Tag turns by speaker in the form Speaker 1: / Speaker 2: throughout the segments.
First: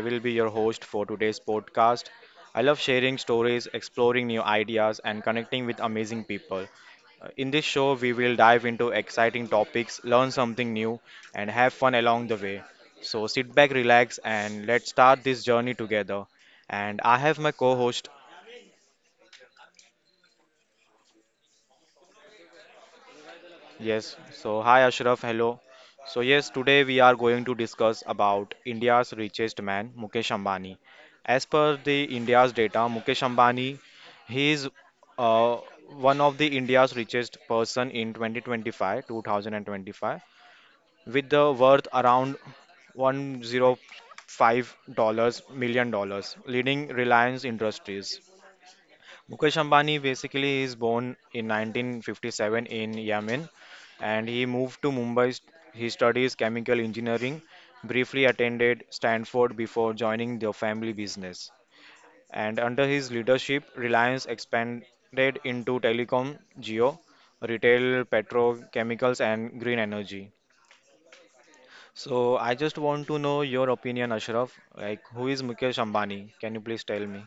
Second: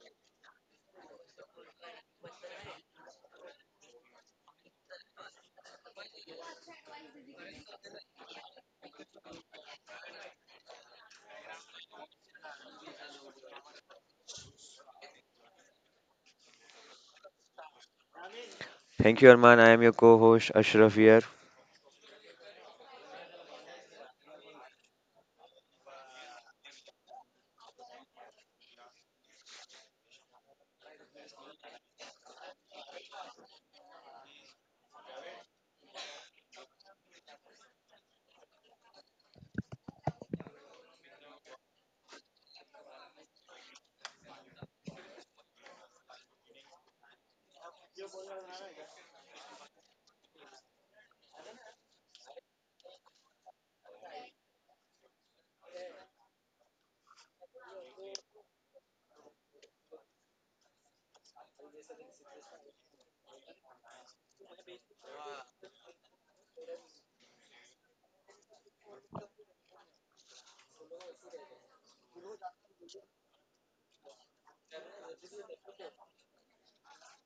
Speaker 1: will be your host for today's podcast. I love sharing stories, exploring new ideas, and connecting with amazing people. In this show, we will dive into exciting topics, learn something new, and have fun along the way. So sit back, relax, and let's start this journey together. And I have my co host.
Speaker 2: Thank you, Arman. I am your co-host Ashraf here.
Speaker 1: Yes, so hi Ashraf, hello. So yes, today we are going to discuss about India's richest man, Mukesh Ambani. As per the India's data, Mukesh Ambani, he is uh, one of the India's richest person in 2025, with the worth around 105 dollars million dollars, leading Reliance Industries. Mukesh Ambani basically is born in 1957 in Yemen and he moved to Mumbai. He studies chemical engineering, briefly attended Stanford before joining the family business. And under his leadership, Reliance expanded into telecom, geo, retail, petrochemicals, and green energy. So I just want to know your opinion, Ashraf. Like, who is Mukesh Ambani? Can you please tell me?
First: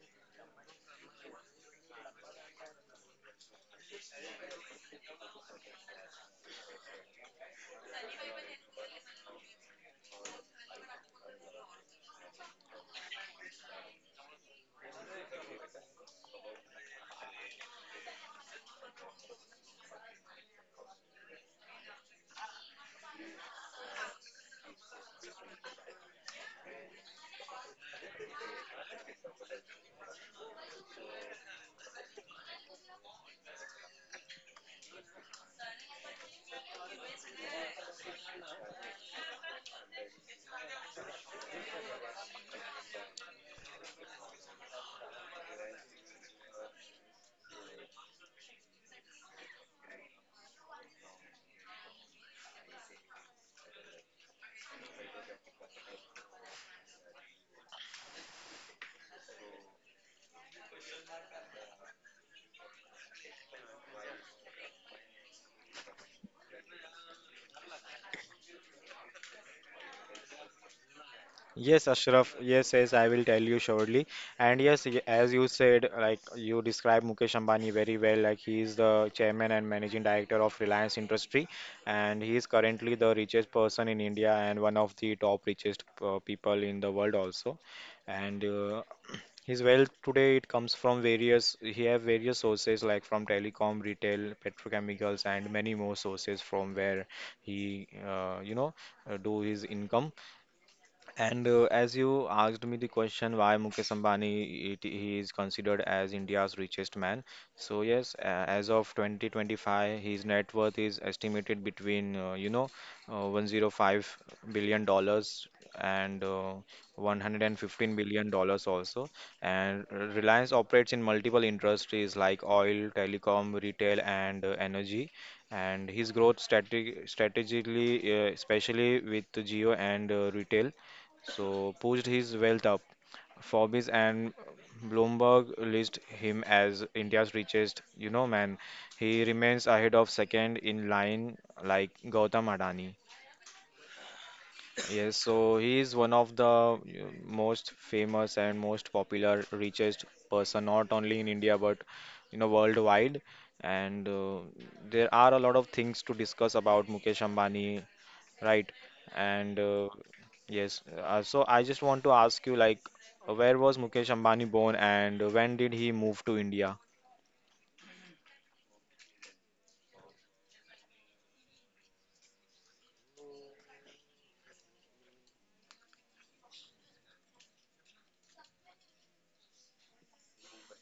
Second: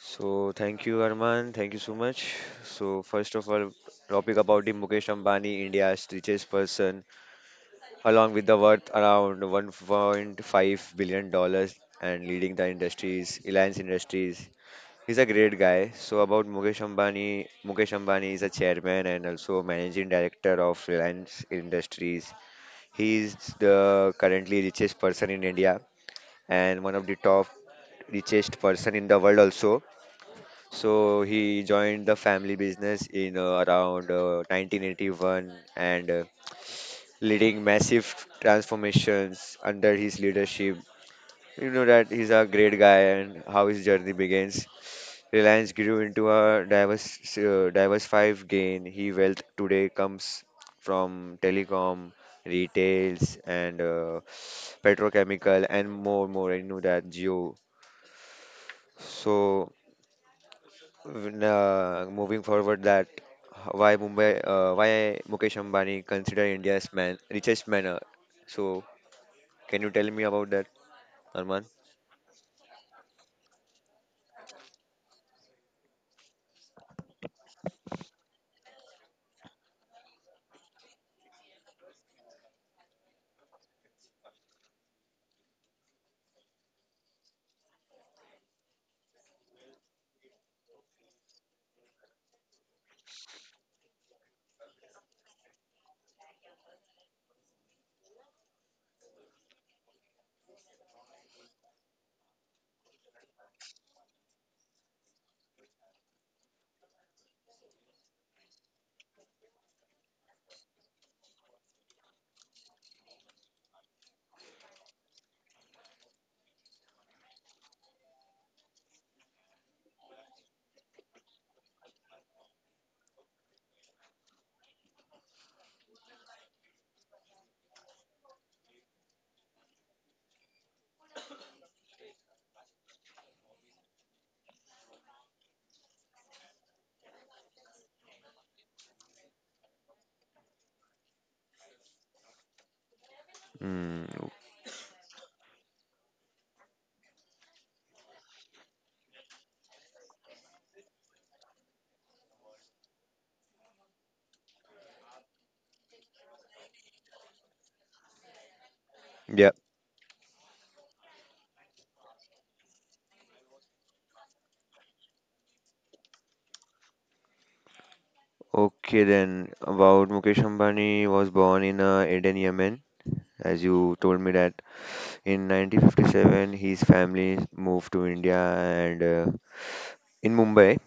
Speaker 2: So thank you, Arman. Thank you so much. So first of all, topic about the Mukesh Ambani, India's richest person, along with the worth around 1.5 billion dollars and leading the industries, Reliance Industries. He's a great guy. So about Mukesh Ambani, Mukesh Ambani is a chairman and also managing director of Reliance Industries. He is the currently richest person in India and one of the top richest person in the world also. So he joined the family business in around 1981 and leading massive transformations under his leadership. You know that he's a great guy and how his journey begins. Reliance grew into a diverse, diversified gain. He wealth today comes from telecom, retails, and petrochemical, and more, more. I know that geo. So when, moving forward, that why Mumbai, why Mukesh Ambani consider India's man richest man. So can you tell me about that, Arman?
Speaker 1: Yes, Ashraf. Yes, yes, I will tell you shortly. And yes, as you said, like you described Mukesh Ambani very well, like he is the chairman and managing director of Reliance Industry, and he is currently the richest person in India and one of the top richest people in the world also. And his wealth today it comes from various he have various sources like from telecom, retail, petrochemicals, and many more sources from where he do his income and as you asked me the question why Mukesh Ambani, he is considered as India's richest man. So yes, as of 2025, his net worth is estimated between 105 billion dollars and 115 billion dollars also. And Reliance operates in multiple industries like oil, telecom, retail, and energy. And his growth strategically, especially with Geo and retail. So pushed his wealth up. Forbes and Bloomberg list him as India's richest. You know, man, he remains ahead of second in line like Gautam Adani.
Speaker 2: Mm.
Speaker 1: Yes, so he is one of the most famous and most popular richest person, not only in India but you know worldwide. And there are a lot of things to discuss about Mukesh Ambani, right.
Speaker 2: Yeah.
Speaker 1: And yes, so I just want to ask you like where was Mukesh Ambani born and when did he move to India?
Speaker 2: Okay, then about Mukesh Ambani was born in Aden, Yemen. As you told me that in 1957, his family moved to India and in Mumbai.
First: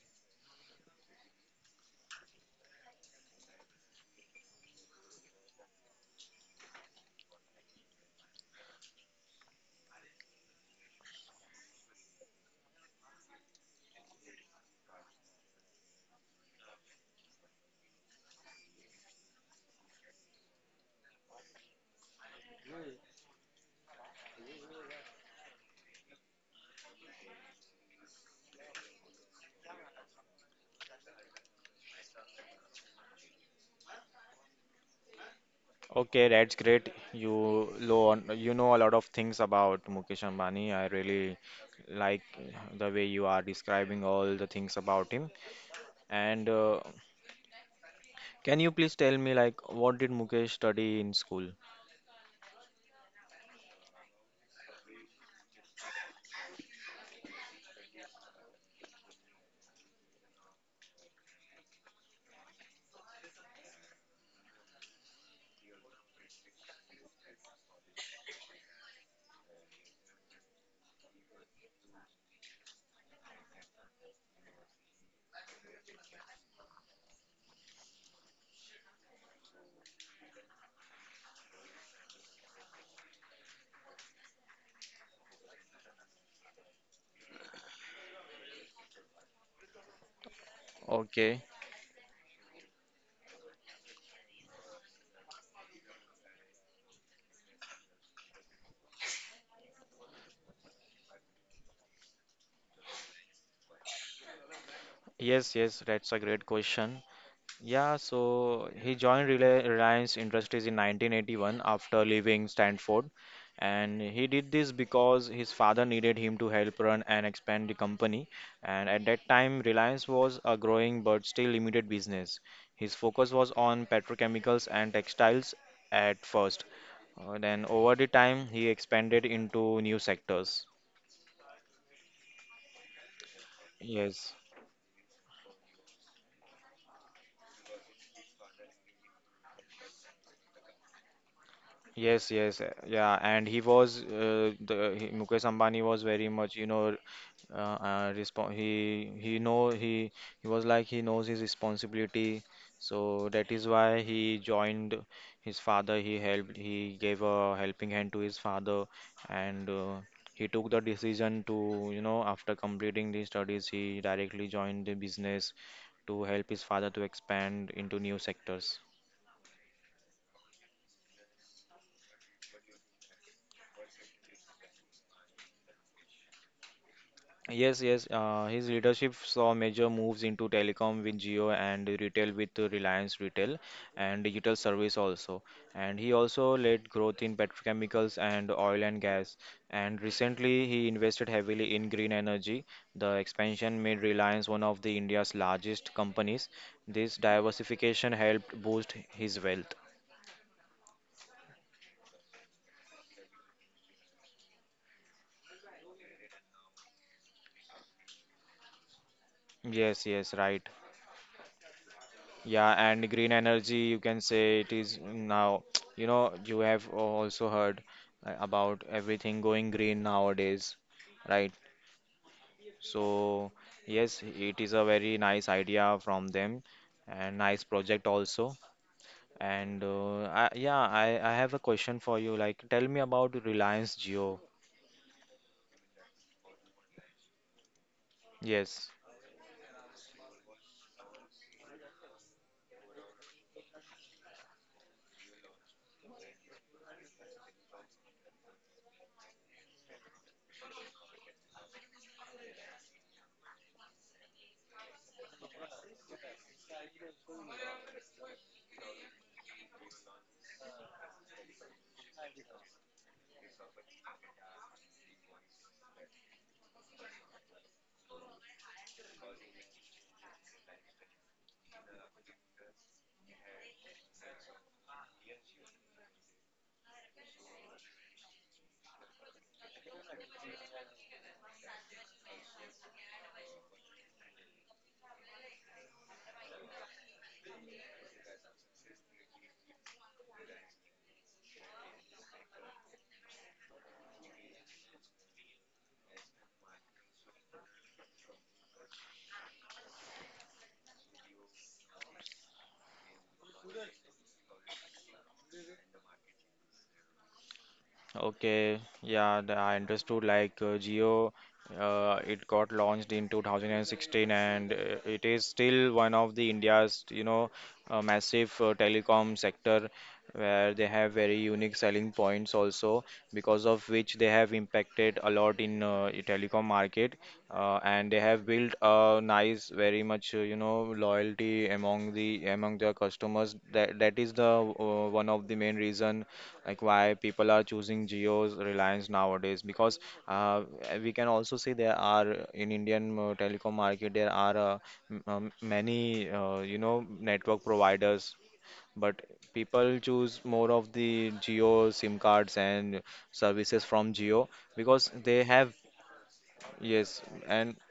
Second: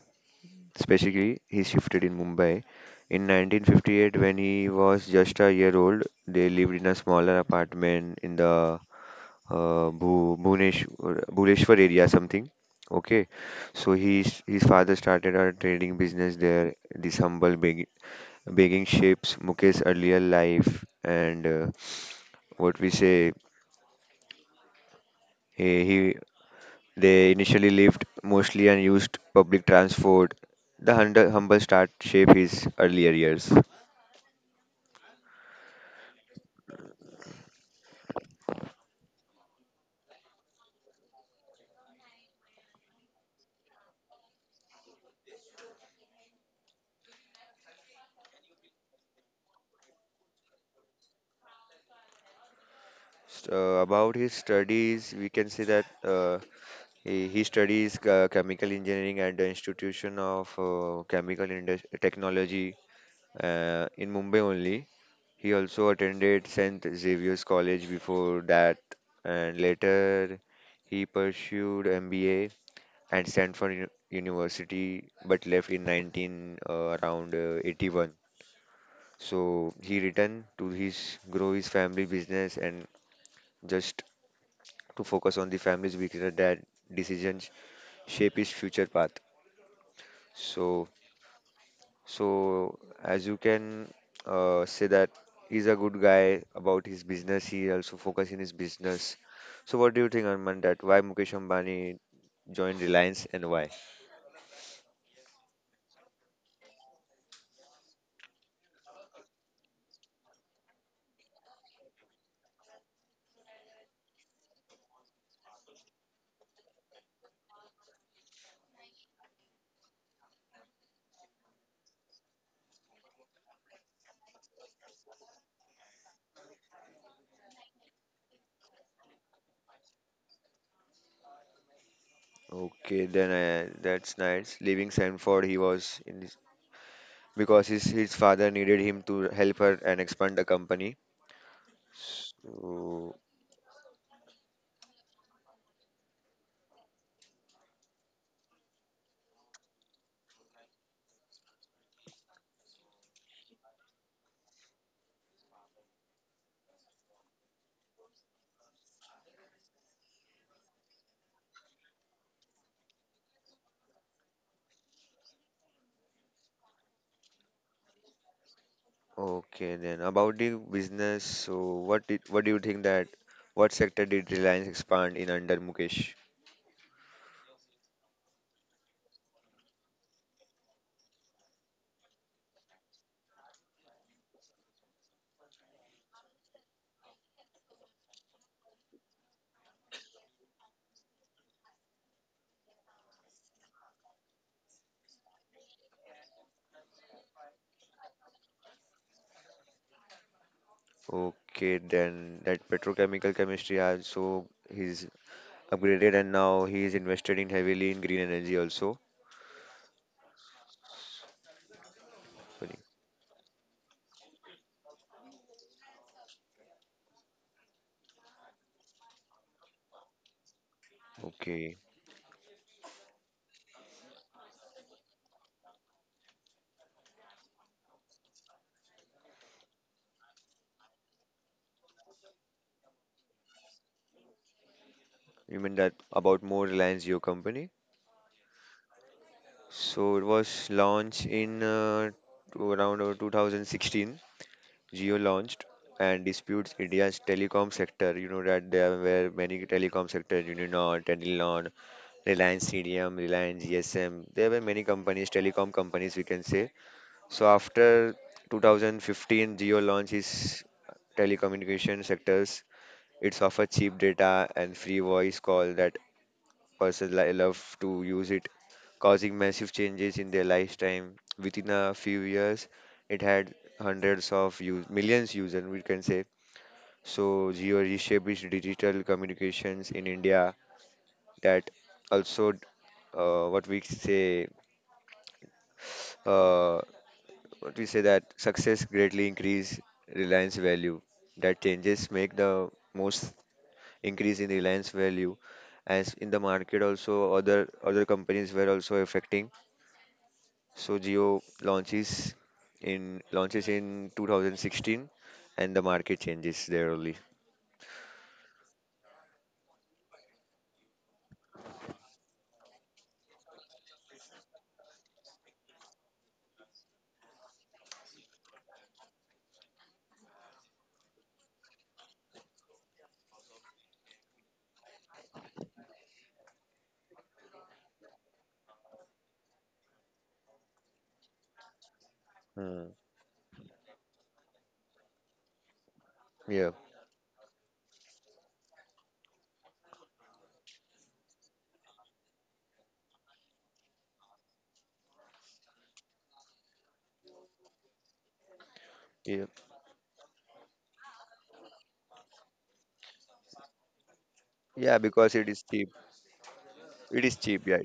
Speaker 2: Specifically, he shifted in Mumbai. In 1958, when he was just a year old, they lived in a smaller apartment in the Bhuneshwar, Bhuleshwar area, something. Okay, so his father started a trading business there. This humble begging shapes Mukesh's earlier life, and what we say, he they initially lived mostly and used public transport. The humble, humble start shape his earlier years.
Speaker 1: Okay, that's great. You know a lot of things about Mukesh Ambani. I really like the way you are describing all the things about him. And can you please tell me like what did Mukesh study in school?
Speaker 2: About his studies, we can say that he studies chemical engineering at the Institution of Technology in Mumbai only. He also attended St. Xavier's College before that, and later he pursued MBA at University, but left in 19 uh, around 81. So he returned to his family business and just to focus on the family's weakness that decisions shape his future path. So,
Speaker 1: Okay.
Speaker 2: so as you can say that he's a good guy about his business. He also focus in his business. So, what do you think, Arman? That why Mukesh Ambani joined Reliance and why?
Speaker 1: Yes, yes, that's a great question. Yeah, so he joined Reliance Industries in 1981 after leaving Stanford. And he did this because his father needed him to help run and expand the company. And at that time, Reliance was a growing but still limited business. His focus was on petrochemicals and textiles at first. Then, over the time, he expanded into new sectors.
Speaker 2: Okay, then that's
Speaker 1: Yes,
Speaker 2: nice. Leaving Sanford, he was in his, because his father needed him to help her and expand the company.
Speaker 1: yes,
Speaker 2: So,
Speaker 1: yeah, and he was Mukesh Ambani was very much you know respon he know he was like he knows his responsibility, so that is why he joined his father, he helped, he gave a helping hand to his father, and he took the decision to you know after completing the studies he directly joined the business to help his father to expand into new sectors.
Speaker 2: okay, then about the business, so what did what do you think that what sector did Reliance expand in under Mukesh?
Speaker 1: Yes, yes. His leadership saw major moves into telecom with Geo and retail with Reliance Retail and digital service also. And he also led growth in petrochemicals and oil and gas. And recently, he invested heavily in green energy. The expansion made Reliance one of the India's largest companies. This diversification helped boost his wealth.
Speaker 2: Okay, then that petrochemical chemistry has so he's upgraded and now he is invested in heavily in green energy also.
Speaker 1: Yes, yes, right. Yeah,
Speaker 2: Sorry.
Speaker 1: and green energy, you can say it is now, you know, you have also heard about everything going green nowadays, right?
Speaker 2: Okay,
Speaker 1: So, yes, it is a very nice idea from them and nice project also. And yeah, I have a question for you. Like, tell me about Reliance Jio.
Speaker 2: you mean that about more Reliance Jio company?
Speaker 1: Yes.
Speaker 2: So it was launched in to around 2016 Geo launched and disputes India's telecom sector. You know that there were many telecom sectors, Uninor, Telenor, Reliance CDM, Reliance GSM. There were many companies, telecom companies, we can say. So after 2015, Geo launched its telecommunication sectors. It's offer cheap data and free voice call that love to use it, causing massive changes in their lifetime. Within a few years, it had hundreds of use, millions users, we can say. So Geo reshaped its digital communications in India that also uh, what we say uh, what we say that success greatly increase reliance value that changes make the most increase in reliance value as in the market also other companies were also affecting. So Jio launches in 2016 and the market changes there only.
Speaker 1: Okay, yeah, I understood. Like Jio, it got launched in 2016, and it is still one of the India's, you know, massive telecom sector where they have very unique selling points also, because of which they have impacted a lot in telecom market, and they have built a nice, very much, you know, loyalty among
Speaker 2: Hmm.
Speaker 1: their customers. That is the one of the main reason
Speaker 2: Yeah.
Speaker 1: like why people are choosing Geo's Reliance nowadays because uh, we can also see there are in Indian telecom market there are many you know network providers but
Speaker 2: Yeah.
Speaker 1: people choose more of the Geo SIM cards and services from Geo
Speaker 2: Yeah,
Speaker 1: because
Speaker 2: because
Speaker 1: they
Speaker 2: it is
Speaker 1: have
Speaker 2: cheap.
Speaker 1: yes
Speaker 2: It is cheap,
Speaker 1: and
Speaker 2: yeah.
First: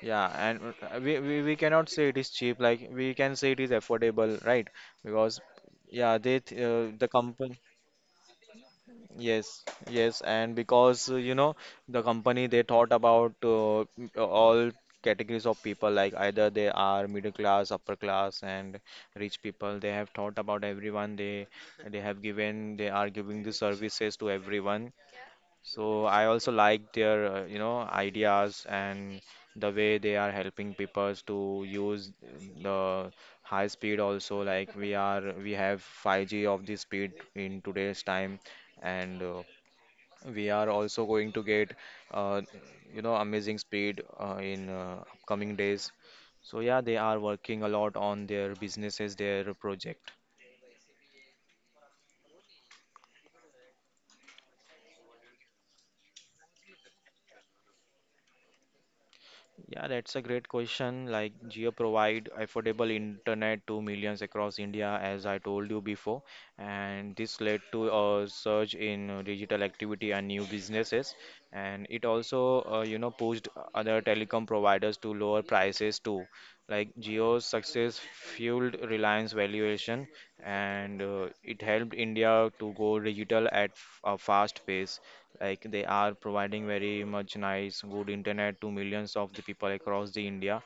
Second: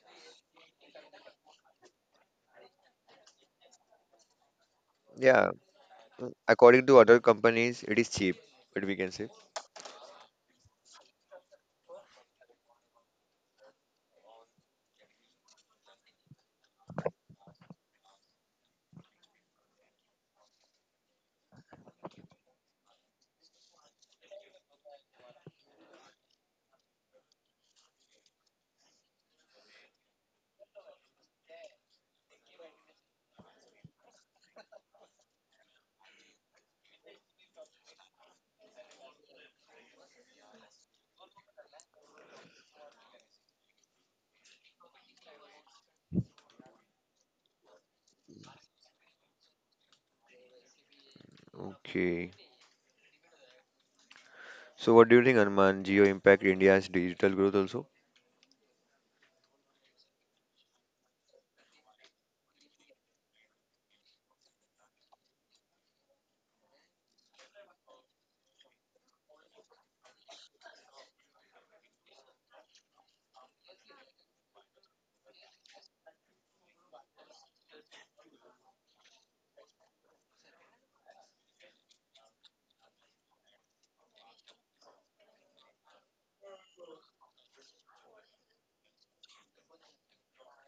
Speaker 1: yeah and we cannot say it is cheap like we can say it is affordable, right? Because
Speaker 2: Yeah.
Speaker 1: yeah
Speaker 2: Mm, according to
Speaker 1: the
Speaker 2: other
Speaker 1: company.
Speaker 2: companies, it is cheap, but we can say.
Speaker 1: Yes, yes, and because you know the company they thought about all categories of people like either they are middle class, upper class, and rich people. They have thought about everyone. They have given they are giving the services to everyone. So I also like their you know ideas and the way they are helping people to use the high speed also like we have 5G of the speed in today's time and we are also going to get, uh, you know, amazing speed in upcoming days. So yeah, they are working a lot on their businesses, their project.
Speaker 2: Okay. So what do you think, Anuman? Jio impact India's digital growth also?
Speaker 1: Yeah, that's a great question. Like Jio provide affordable internet to millions across India, as I told you before, and this led to a surge in digital activity and new businesses. And it also, you know, pushed other telecom providers to lower prices too. Like Jio's success fueled Reliance valuation, and it helped India to go digital at a fast pace like they are providing very much nice good internet to millions of the people across the India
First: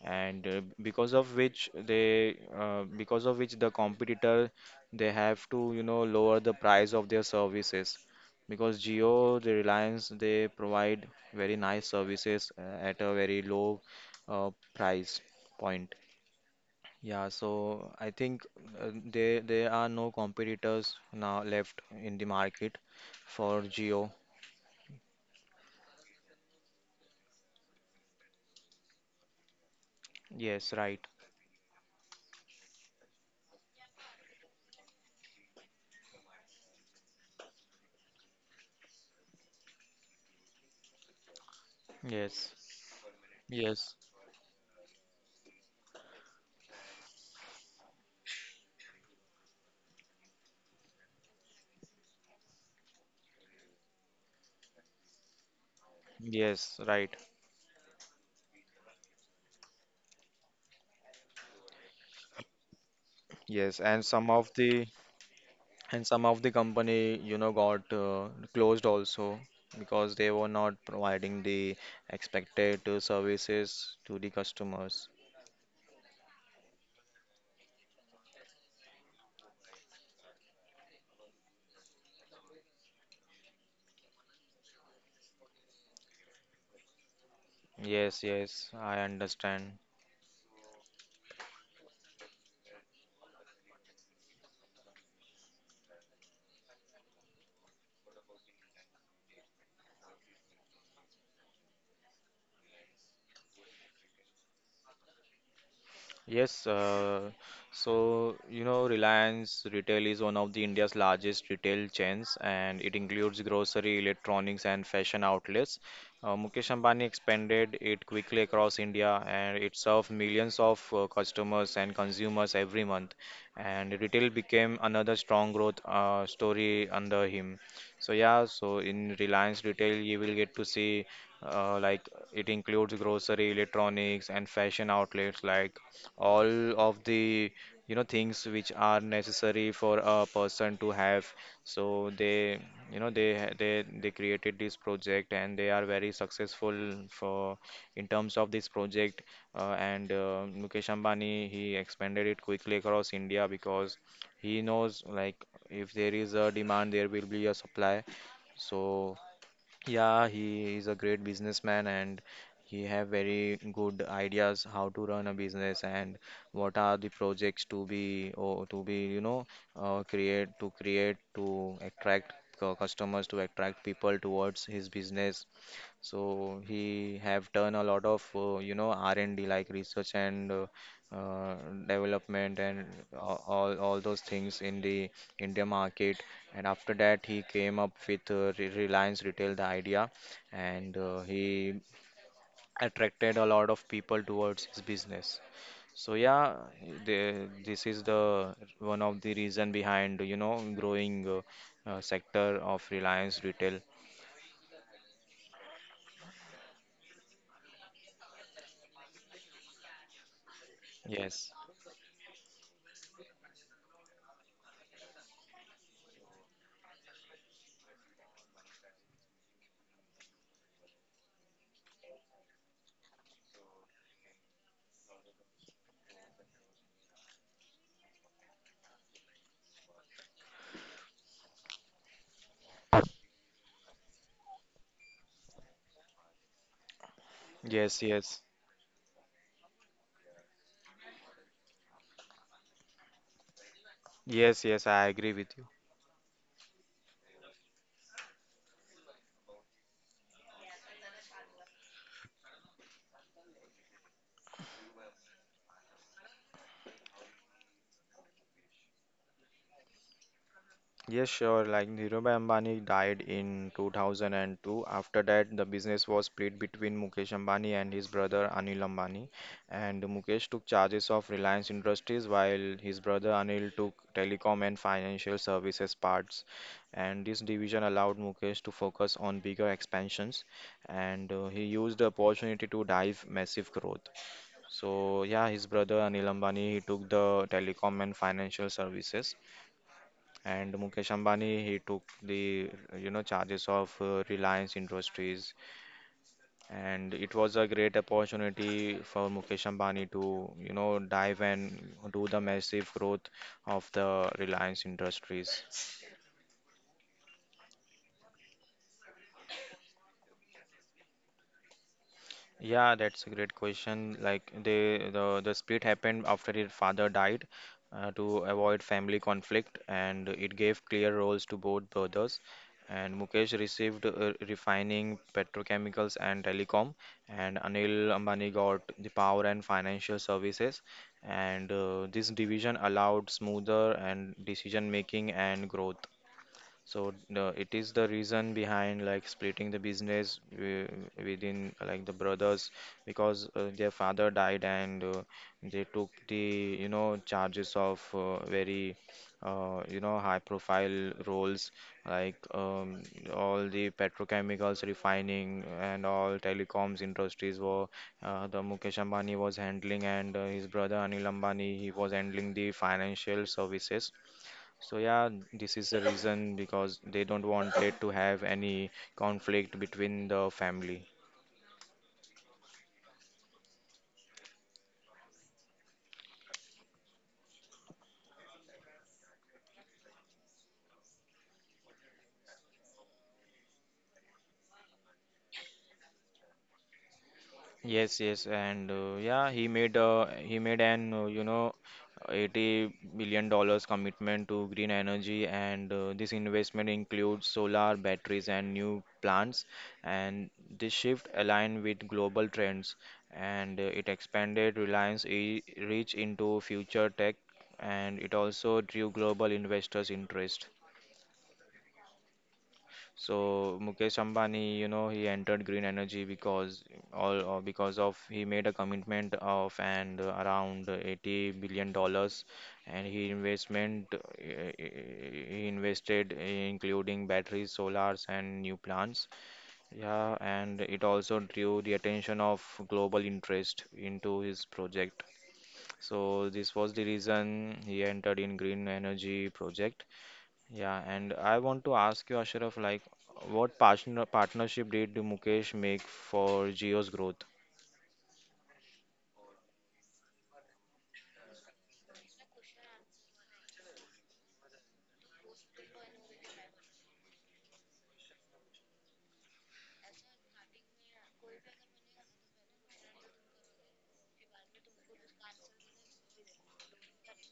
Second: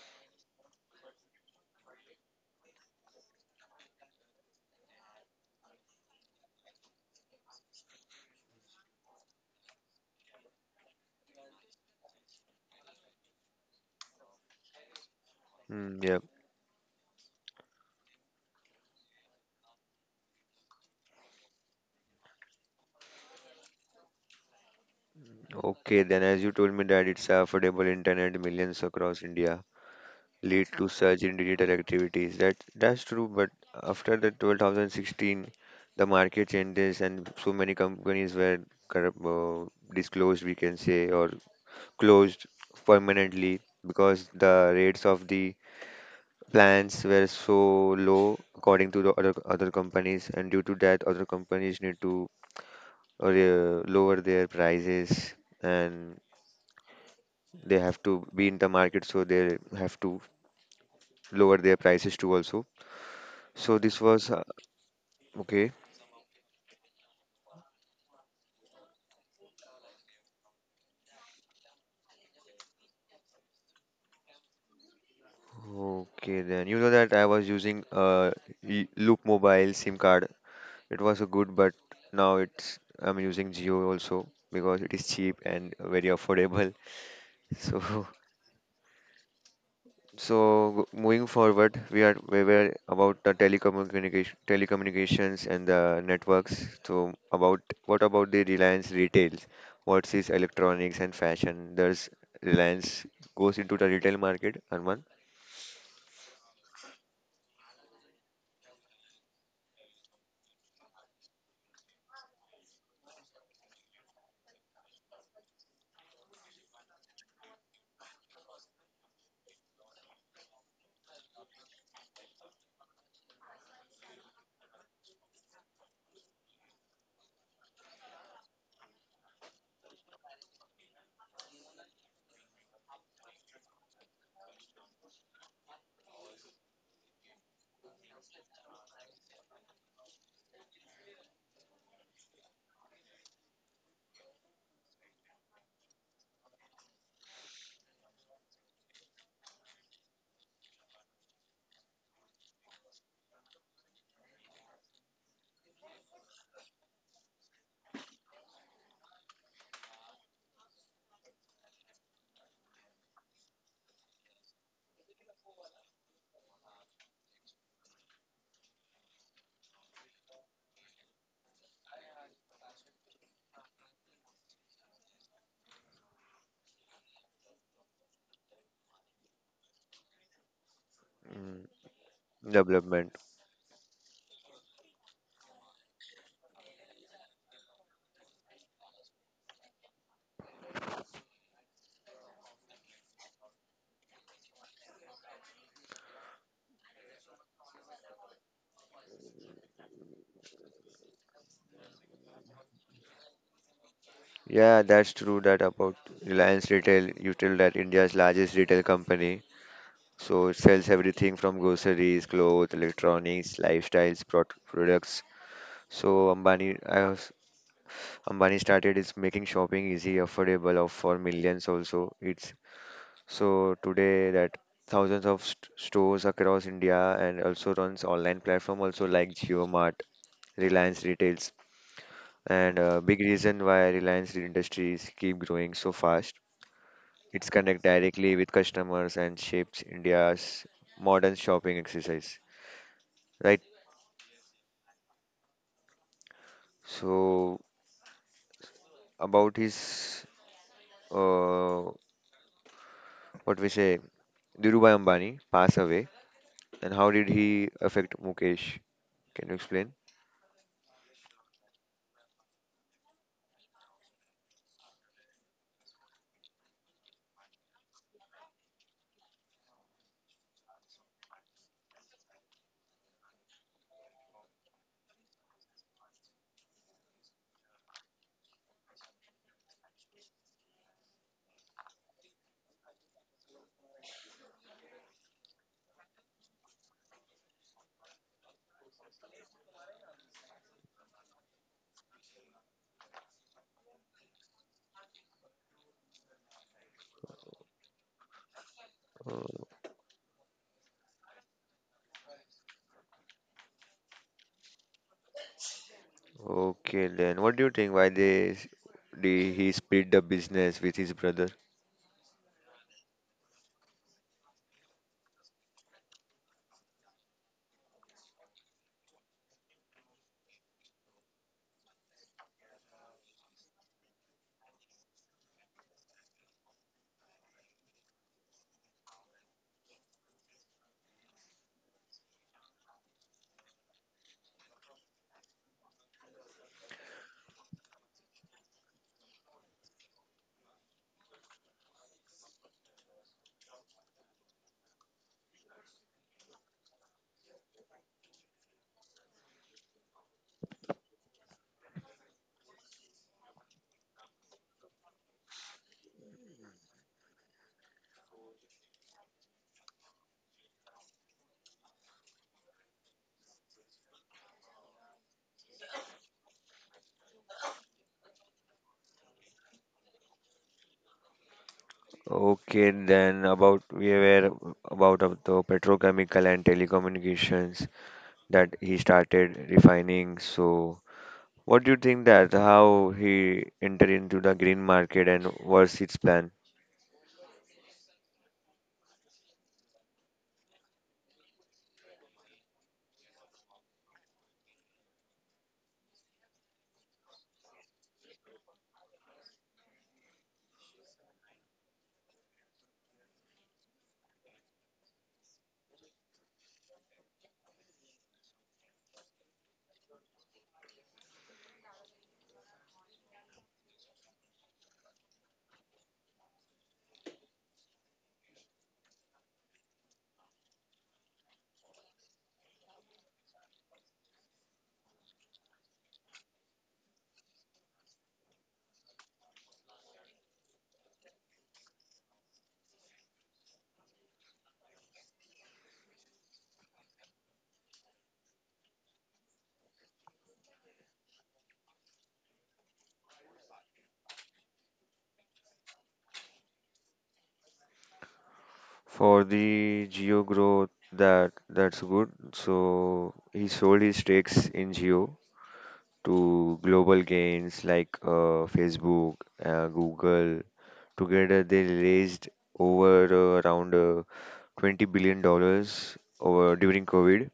Speaker 1: and because of which the competitor they have to you know lower the price of their services because Geo the Reliance they provide very nice services at a very low price point.
Speaker 2: Hmm, yeah.
Speaker 1: Yeah so I think there are no competitors now left in the market for Jio.
Speaker 2: Okay, then as you told me that it's affordable internet millions across India. Lead
Speaker 1: Yes,
Speaker 2: to
Speaker 1: right.
Speaker 2: surge in digital activities. That that's true, but after the 2016, the market changes and so many companies were corrupt, disclosed, we can say, or closed
Speaker 1: Yes.
Speaker 2: permanently
Speaker 1: Yes.
Speaker 2: because the rates of the plans were so low according to the other companies, and due to that, other companies need to lower their prices and
Speaker 1: Yes, right.
Speaker 2: they have to be in the market, so they have to lower their prices too also. So
Speaker 1: Yes,
Speaker 2: this was okay,
Speaker 1: and some of the company, you know, got closed also because they were not providing the expected services to the customers.
Speaker 2: okay then. You know that I was using Loop Mobile SIM card. It was a good, but now it's I'm using Jio also because it is cheap and very affordable. So
Speaker 1: Yes, yes, I understand.
Speaker 2: so moving forward, we are we were about the telecommunications and the networks. So about what about the Reliance retails? What's is electronics and fashion? There's Reliance goes into the retail market, Arman.
Speaker 1: Yes, so you know, Reliance Retail is one of the India's largest retail chains, and it includes grocery, electronics, and fashion outlets. Mukesh Ambani expanded it quickly across India, and it served millions of customers and consumers every month. And retail became another strong growth story under him. So yeah, so in Reliance Retail, you will get to see like it includes grocery, electronics, and fashion outlets like all of the you know things which are necessary for a person to have. So they you know they ha- they created this project and they are very successful for in terms of this project. And Mukesh Ambani he expanded it quickly across India because he knows like if there is a demand there will be a supply. So yeah, he is a great businessman and he have very good ideas how to run a business and what are the projects to be you know create to attract customers, to attract people towards his business. So he have done a lot of you know R&D, like research and uh,
Speaker 2: Mm,
Speaker 1: development and
Speaker 2: development.
Speaker 1: all those things in the India market. And after that, he came up with Reliance Retail, the idea, and he attracted a lot of people towards his business. So yeah, this is the one of the reason behind, you know, growing sector of Reliance Retail.
Speaker 2: Yeah, that's true that about Reliance Retail, you tell that India's largest retail company. So it sells everything
Speaker 1: Yes,
Speaker 2: from groceries, clothes, electronics, lifestyles, products. So Ambani, I was, Ambani started is making shopping easy, affordable of for millions also. It's so today that thousands of st stores across India and also runs online platform also like JioMart, Reliance Retails. And a big reason why Reliance industries keep growing so fast. It's connect
Speaker 1: yes,
Speaker 2: directly
Speaker 1: yes,
Speaker 2: with customers and shapes India's modern shopping exercise, right?
Speaker 1: yes. I agree with you.
Speaker 2: So about his uh, what we say, Dhirubhai Ambani pass away, and how did he affect Mukesh? Can you explain?
Speaker 1: Yes, sure. Like Dhirubhai Ambani died in 2002. After that, the business was split between Mukesh Ambani and his brother Anil Ambani. And Mukesh took charges of Reliance Industries while his brother Anil took telecom and financial services parts. And this division allowed Mukesh to focus on bigger expansions and he used the opportunity to drive massive growth. So, yeah, his brother Anil Ambani, he took the telecom and financial services, and Mukesh Ambani he took the charges of Reliance Industries. And it was a great opportunity for
Speaker 2: Uh,
Speaker 1: Mukesh Ambani to dive and do the massive growth of the Reliance Industries.
Speaker 2: okay, then what do you think? Why they did he split the business with his brother?
Speaker 1: Yeah, that's a great question. Like the split happened after his father died, to avoid family conflict, and it gave clear roles to both brothers. And Mukesh received refining, petrochemicals, and telecom, and Anil Ambani got the power and financial services. And this division allowed smoother and decision making and growth. So it is the reason behind like splitting the business within like the brothers, because their father died, and they took the charges of very high profile roles, like all the petrochemicals refining and all telecoms industries were the Mukesh Ambani was handling, and his brother Anil Ambani he was handling the financial services. So yeah, this is the reason, because they don't want it to have any conflict between the family.
Speaker 2: Okay, then about we were about of the petrochemical and telecommunications that he started refining. So, what do you think that how he entered into the green market and what's its plan?
Speaker 1: Yes, yes, and yeah, he made an $80 billion commitment to green energy, and this investment includes solar batteries and new plants, and this shift aligned with global trends, and it expanded Reliance e reach into future tech, and it also drew global investors' interest. So Mukesh Ambani, he entered green energy because all, or because of he made a commitment of and around $80 billion, and he invested, including batteries, solars, and new plants. Yeah, and it also drew the attention of global interest into his project. So this was the reason he entered in green energy project. Yeah, and I want to ask you, Ashraf, like, what partnership did Mukesh make for Jio's growth?
Speaker 2: For the Geo growth, that that's good. So he sold his stakes in Geo to global gains like Facebook, Google. Together they raised over around 20 billion dollars over during COVID.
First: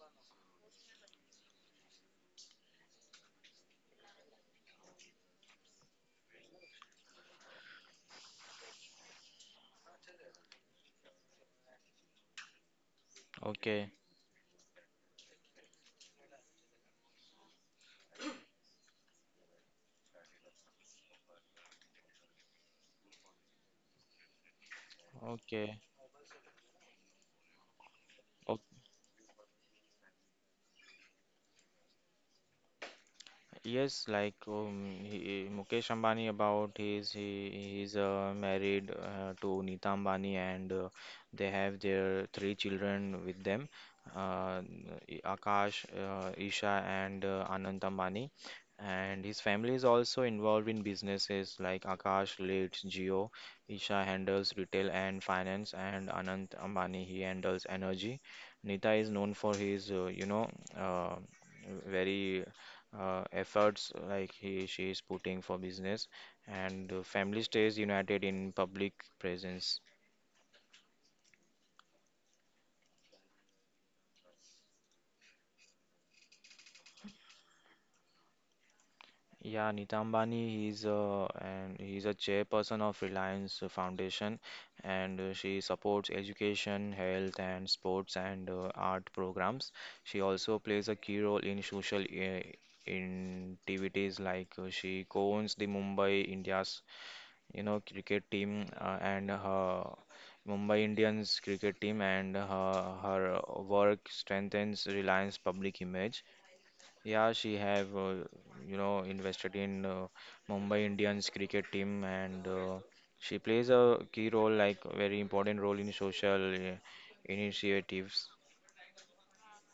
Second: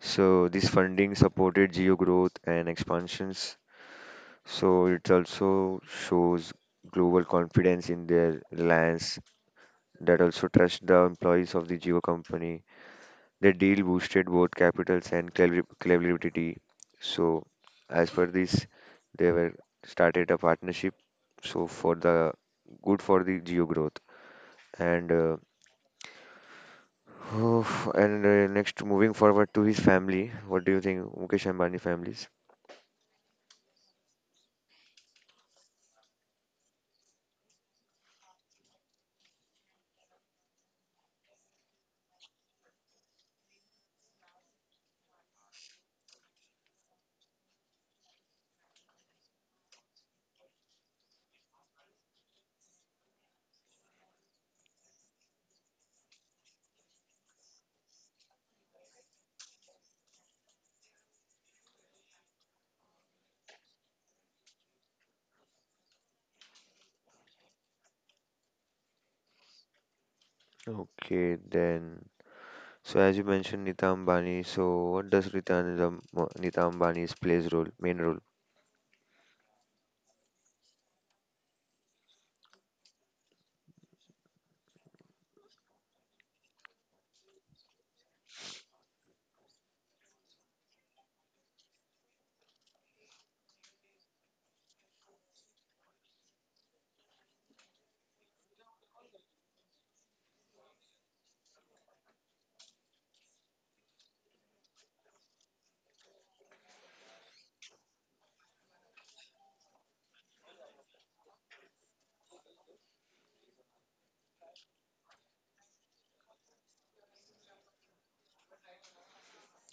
Speaker 2: So this funding supported geo growth and expansions. So it also shows global confidence in their reliance that also trust the employees of the Geo company. The deal
Speaker 1: Okay.
Speaker 2: boosted both capitals and cleverity. So as per this, they were started a partnership. So for the good for the Geo growth and.
Speaker 1: Okay.
Speaker 2: And next, moving forward to his family, what do you think, Mukesh Ambani families?
Speaker 1: Yes, like he, Mukesh Ambani about his he he's married to Nita Ambani, and they have their three children with them: uh, Akash, Isha, and Anant Ambani. And his family is also involved in businesses, like Akash leads Geo, Isha handles retail and finance, and Anant Ambani he handles energy. Nita is known for his uh, very efforts like he she is putting for business, and the family stays united in public presence.
Speaker 2: Okay, then. So as you mentioned Nita Ambani, so what does Nita Ambani's plays role, main role?
Speaker 1: Yeah, Nitam Ambani is a and he's a chairperson of Reliance Foundation, and she supports education, health, and sports, and art programs. She also plays a key role in social in activities, like she co-owns the Mumbai India's, cricket team, and her Mumbai Indians cricket team, and her work strengthens Reliance public image. Yeah, she have invested in Mumbai Indians cricket team, and she plays a key role, like very important role in social initiatives.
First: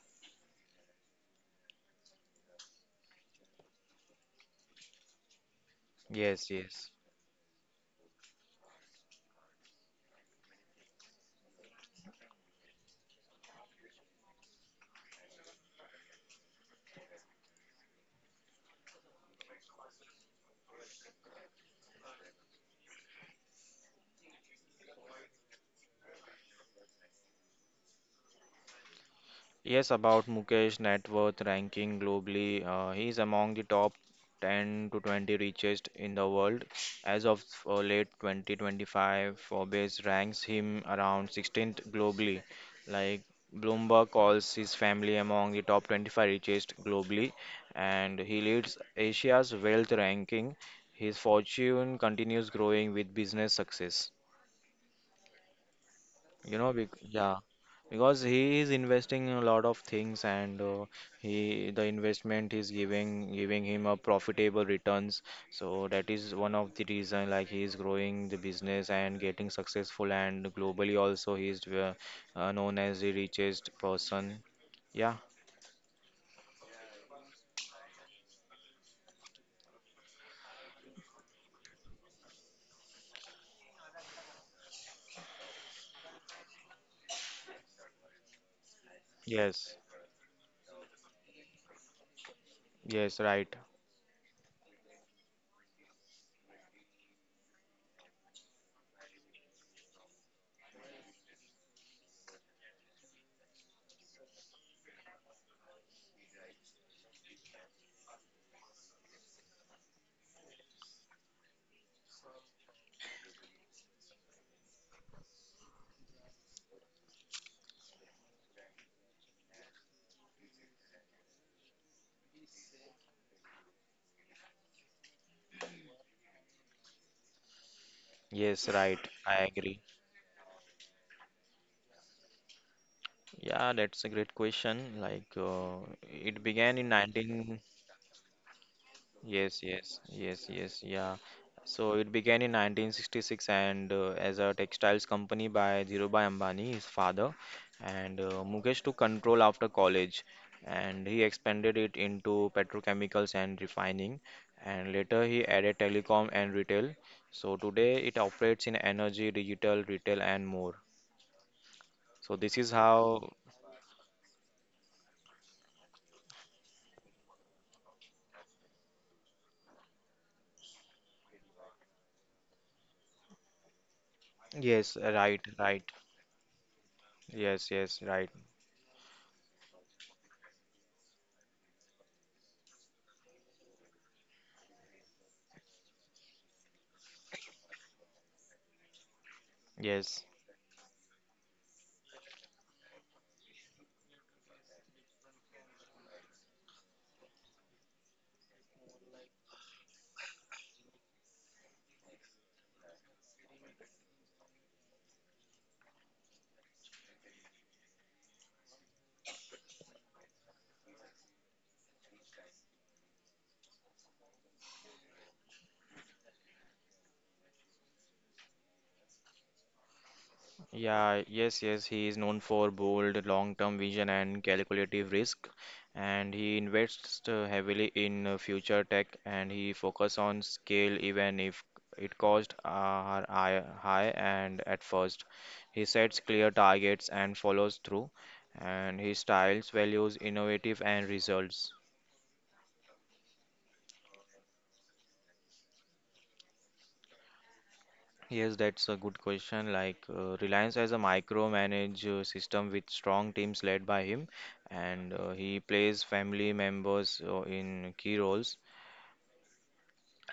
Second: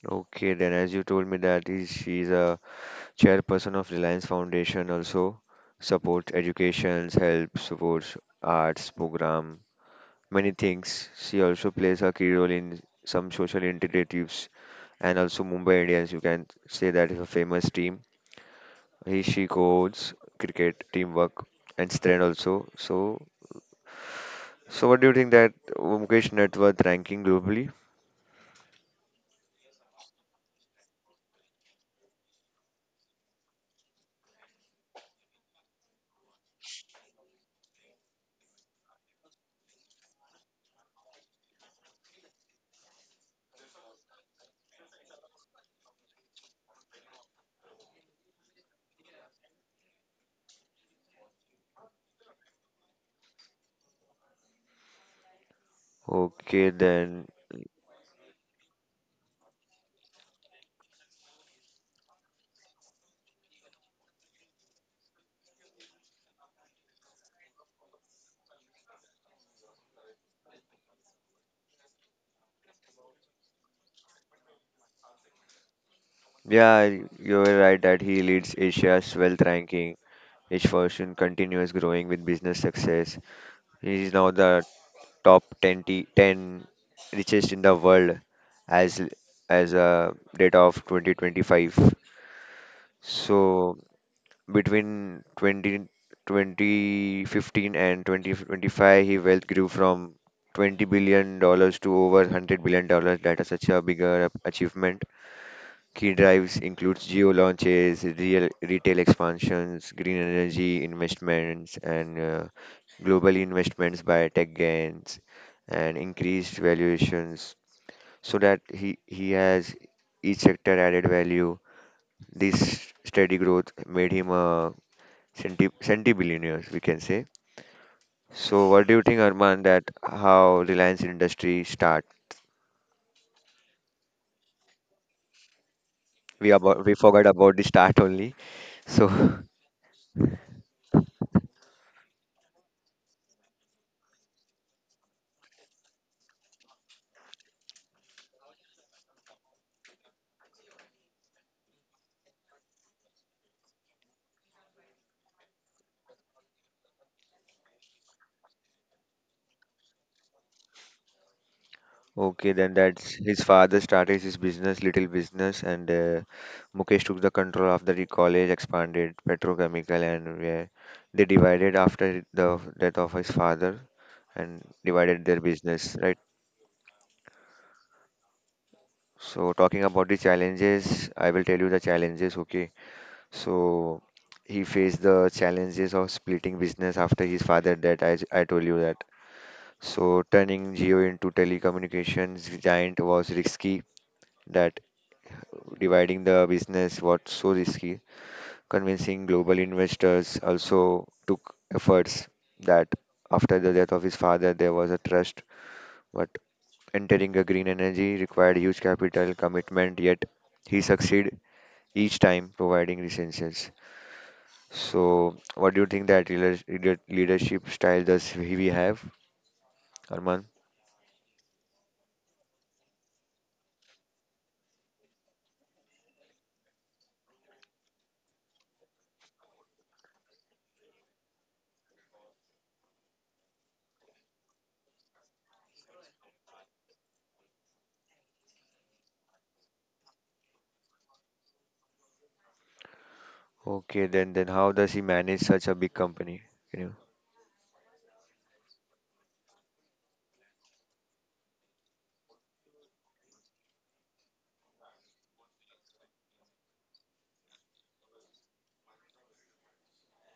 Speaker 2: Okay, then as you told me that is she's a chairperson of Reliance Foundation also supports
Speaker 1: Yes, yes.
Speaker 2: education, help, supports arts program, many things. She also plays a key role in some social initiatives and also Mumbai Indians. You can say that is a famous team. He she codes cricket teamwork and strength also. So so what do you think that Mukesh net worth ranking globally?
Speaker 1: Yes, about Mukesh net worth ranking globally, he is among the top 10 to 20 richest in the world. As of late 2025, Forbes ranks him around 16th globally. Like Bloomberg calls his family among the top 25 richest globally, and he leads Asia's wealth ranking. His fortune continues growing with business success. You
Speaker 2: Okay,
Speaker 1: know, bec
Speaker 2: then
Speaker 1: yeah, because he is investing in a lot of things, and he the investment is giving him a profitable returns. So that is one of the reason, like he is growing the business and getting successful, and globally also he is known as the richest person. Yeah.
Speaker 2: yeah, you're right that he leads Asia's wealth ranking. His fortune continues growing with business success. He is now the 10 richest in the world as as
Speaker 1: Yes.
Speaker 2: a data of 2025.
Speaker 1: Yes.
Speaker 2: So
Speaker 1: Right.
Speaker 2: between 20 2015 and 2025, his wealth grew from $20 billion dollars to over $100 billion dollars. That is such a bigger achievement. Key drives includes geo launches, real retail expansions, green energy investments, and global investments by tech gains and increased valuations so that he has each sector added value. This steady growth made him a centi billionaires, we can say. So
Speaker 1: Yes.
Speaker 2: what do
Speaker 1: Right.
Speaker 2: you think,
Speaker 1: I
Speaker 2: Arman,
Speaker 1: agree.
Speaker 2: that how Reliance industry start?
Speaker 1: Yeah, that's a great question. Like, it
Speaker 2: We
Speaker 1: began
Speaker 2: about
Speaker 1: in
Speaker 2: we forgot about
Speaker 1: 19.
Speaker 2: the start only. So
Speaker 1: Yes, yes, yes, yes, yeah. So it began in 1966, and as a textiles company by Dhirubhai Ambani, his father. And Mukesh took control after college, and he expanded it into petrochemicals and refining, and later he added telecom and retail. So today it operates in energy, digital, retail, and more. So
Speaker 2: okay,
Speaker 1: this
Speaker 2: then
Speaker 1: is
Speaker 2: that's
Speaker 1: how.
Speaker 2: his father started his business, little business, and Mukesh took the control after the college expanded petrochemical, and where they divided after the death of his father and
Speaker 1: Yes,
Speaker 2: divided their
Speaker 1: right, right.
Speaker 2: business, right?
Speaker 1: Yes, yes, right.
Speaker 2: So talking about the challenges, I will tell you the challenges, okay? So he faced the challenges of splitting business after his father died. I told you that. So
Speaker 1: Yes.
Speaker 2: turning Jio into telecommunications giant was risky. That dividing the business was so risky. Convincing global investors also took efforts. That after the death of his father, there was a trust. But entering a green energy required huge capital commitment. Yet he succeeded each time providing essentials. So, what do you think that leadership style does he we have, Arman?
Speaker 1: Yeah, yes, yes, he is known for bold long-term vision and calculative risk, and he invests heavily in future tech, and he focus on scale even if it cost are high, and at first. He sets clear targets and follows through, and his styles values innovative and results.
Speaker 2: Okay, then how does he manage such a big company? Can you-
Speaker 1: Yes, that's a good question. Like Reliance has a micromanage system with strong teams led by him, and he plays family members in key roles,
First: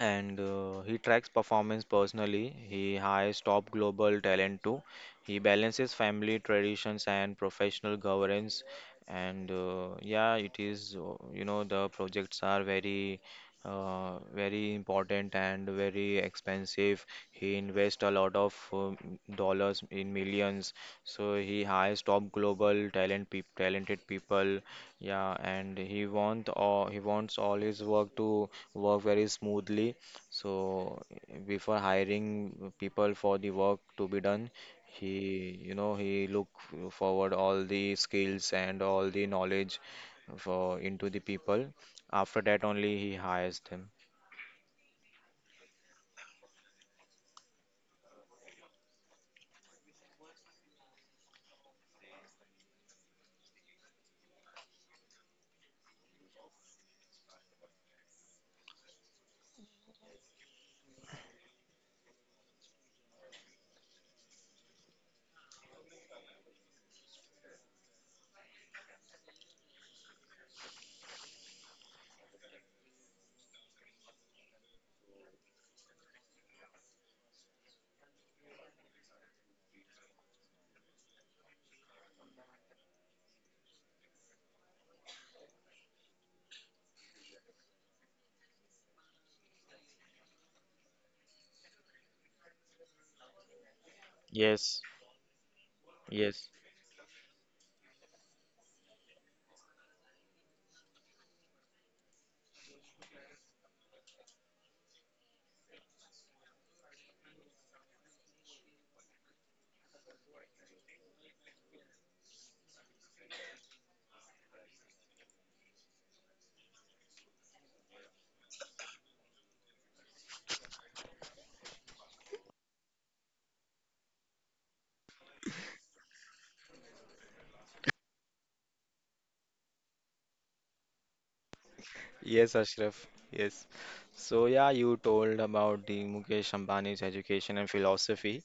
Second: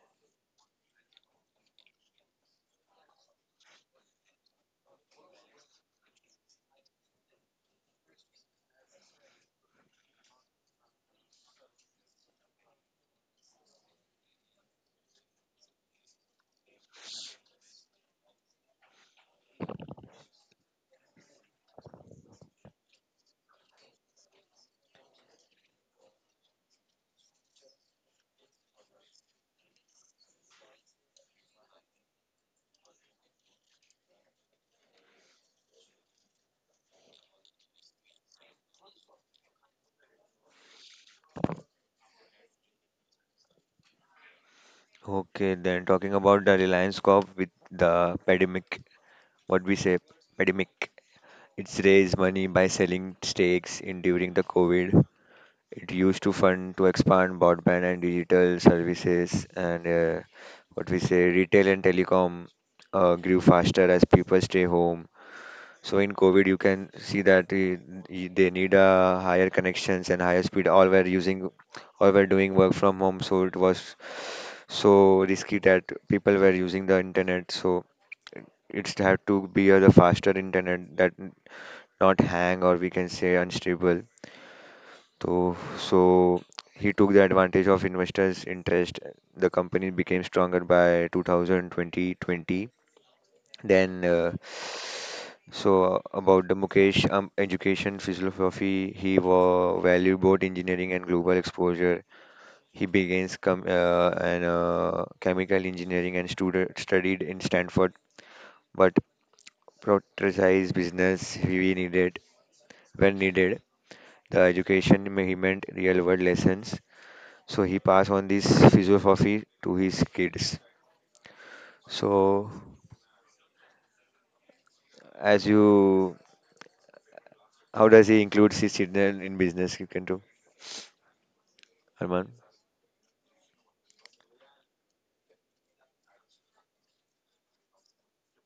Speaker 1: and he tracks performance personally. He hires top global talent too. He balances family traditions and professional governance. And yeah, it is, you know, the projects are very, very important and very expensive. He invests a lot of dollars in millions. So he hires top global talent, peop talented people. Yeah, and he wants all his work to work very smoothly. So before hiring people for the work to be done, he you know he look forward all the skills and all the knowledge for into the people. After that only he hires them.
Speaker 2: okay, then talking about the Reliance Corp with the pandemic, what we say, pandemic. It's raised money by selling stakes in during the COVID. It used to fund to expand broadband and digital services, and what we say, retail and telecom grew faster as people stay home. So in COVID, you can see that they need higher connections and higher speed. All were using, all were doing work from home, so it was so risky that people were using the internet. So it's had to be a the faster internet that not hang or we can say unstable. So so he took the advantage of investors' interest. The company became stronger by 2020 then,
Speaker 1: Yes,
Speaker 2: so about
Speaker 1: yes.
Speaker 2: the Mukesh education philosophy, he wa valued both engineering and global exposure. He begins com an chemical engineering and student studied in Stanford, but prioritized business he needed when needed. The education he meant real-world lessons, so he passed on this philosophy to his kids. So, as you, how does he include his children in business? You can do, Arman.
Speaker 1: Yes, Ashraf. Yes. So yeah, you told about the Mukesh Ambani's education and philosophy.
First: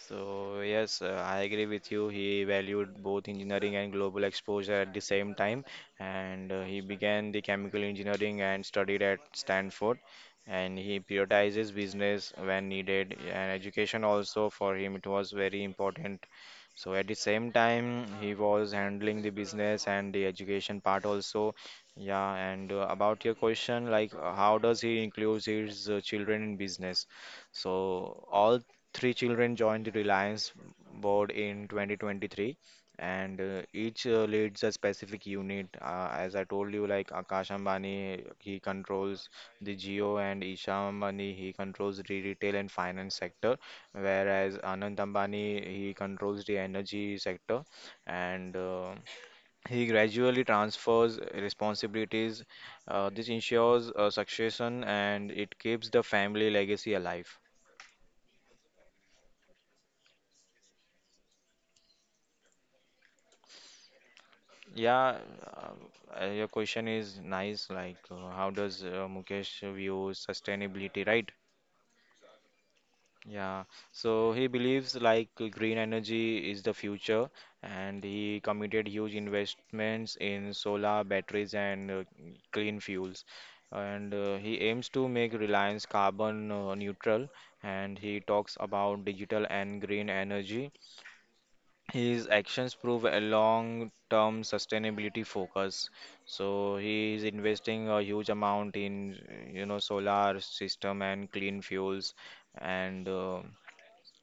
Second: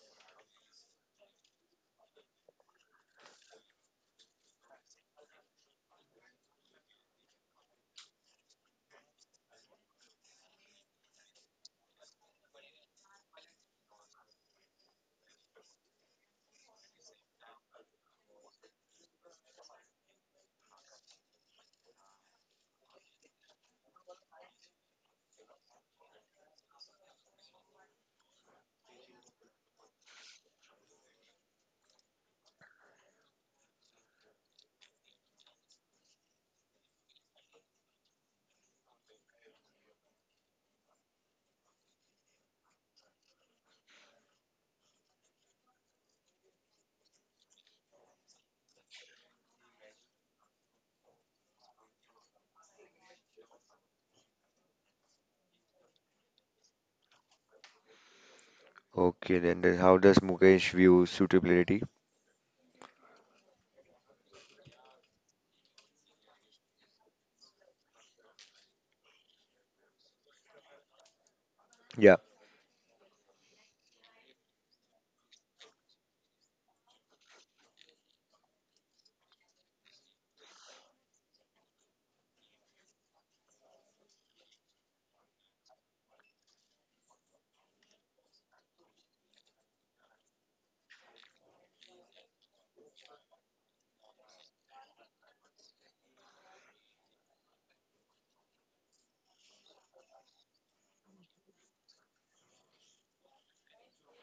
Speaker 1: So, yes, I agree with you. He valued both engineering and global exposure at the same time, and he began the chemical engineering and studied at Stanford. And he prioritizes business when needed, and education also for him it was very important. So at the same time, he was handling the business and the education part also. Yeah, and about your question, like how does he include his children in business? So all three children joined the Reliance board in 2023, and each leads a specific unit. As I told you, like Akash Ambani, he controls the Geo, and Isha Ambani, he controls the retail and finance sector, whereas Anand Ambani, he controls the energy sector, and he gradually transfers responsibilities. This ensures succession, and it keeps the family legacy alive.
Speaker 2: Okay, then how does Mukesh view suitability?
Speaker 1: Yeah, your question is nice. Like, how does Mukesh view sustainability, right?
Speaker 2: Yeah,
Speaker 1: Yeah, so he believes like green energy is the future, and he committed huge investments in solar batteries and clean fuels. And he aims to make Reliance carbon neutral, and he talks about digital and green energy. His actions prove a long-term sustainability focus. So he is investing a huge amount in, you know, solar system and clean fuels, and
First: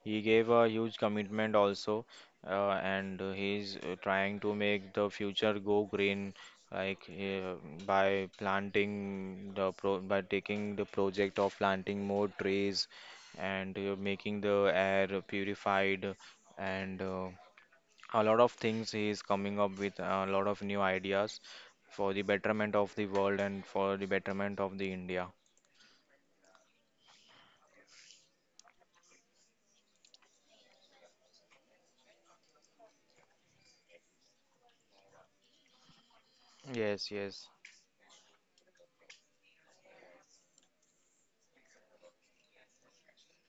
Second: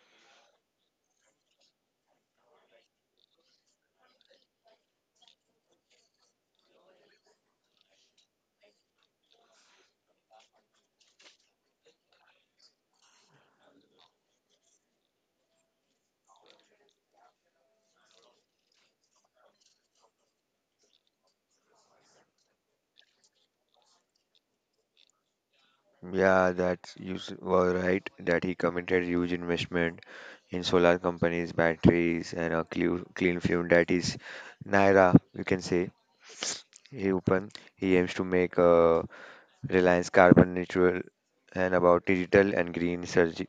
Speaker 1: he gave a huge commitment also, and he's trying to make the future go green, like by planting the pro by taking the project of planting more trees, and making the air purified and. A lot of things he is coming up with a lot of new ideas for the betterment of the world and for the betterment of the India.
Speaker 2: yeah, that were right that he committed huge investment in solar companies, batteries, and a clean, clean fuel. That is Naira, you can say.
Speaker 1: Yes,
Speaker 2: He
Speaker 1: yes.
Speaker 2: open. He aims to make Reliance carbon neutral and about digital and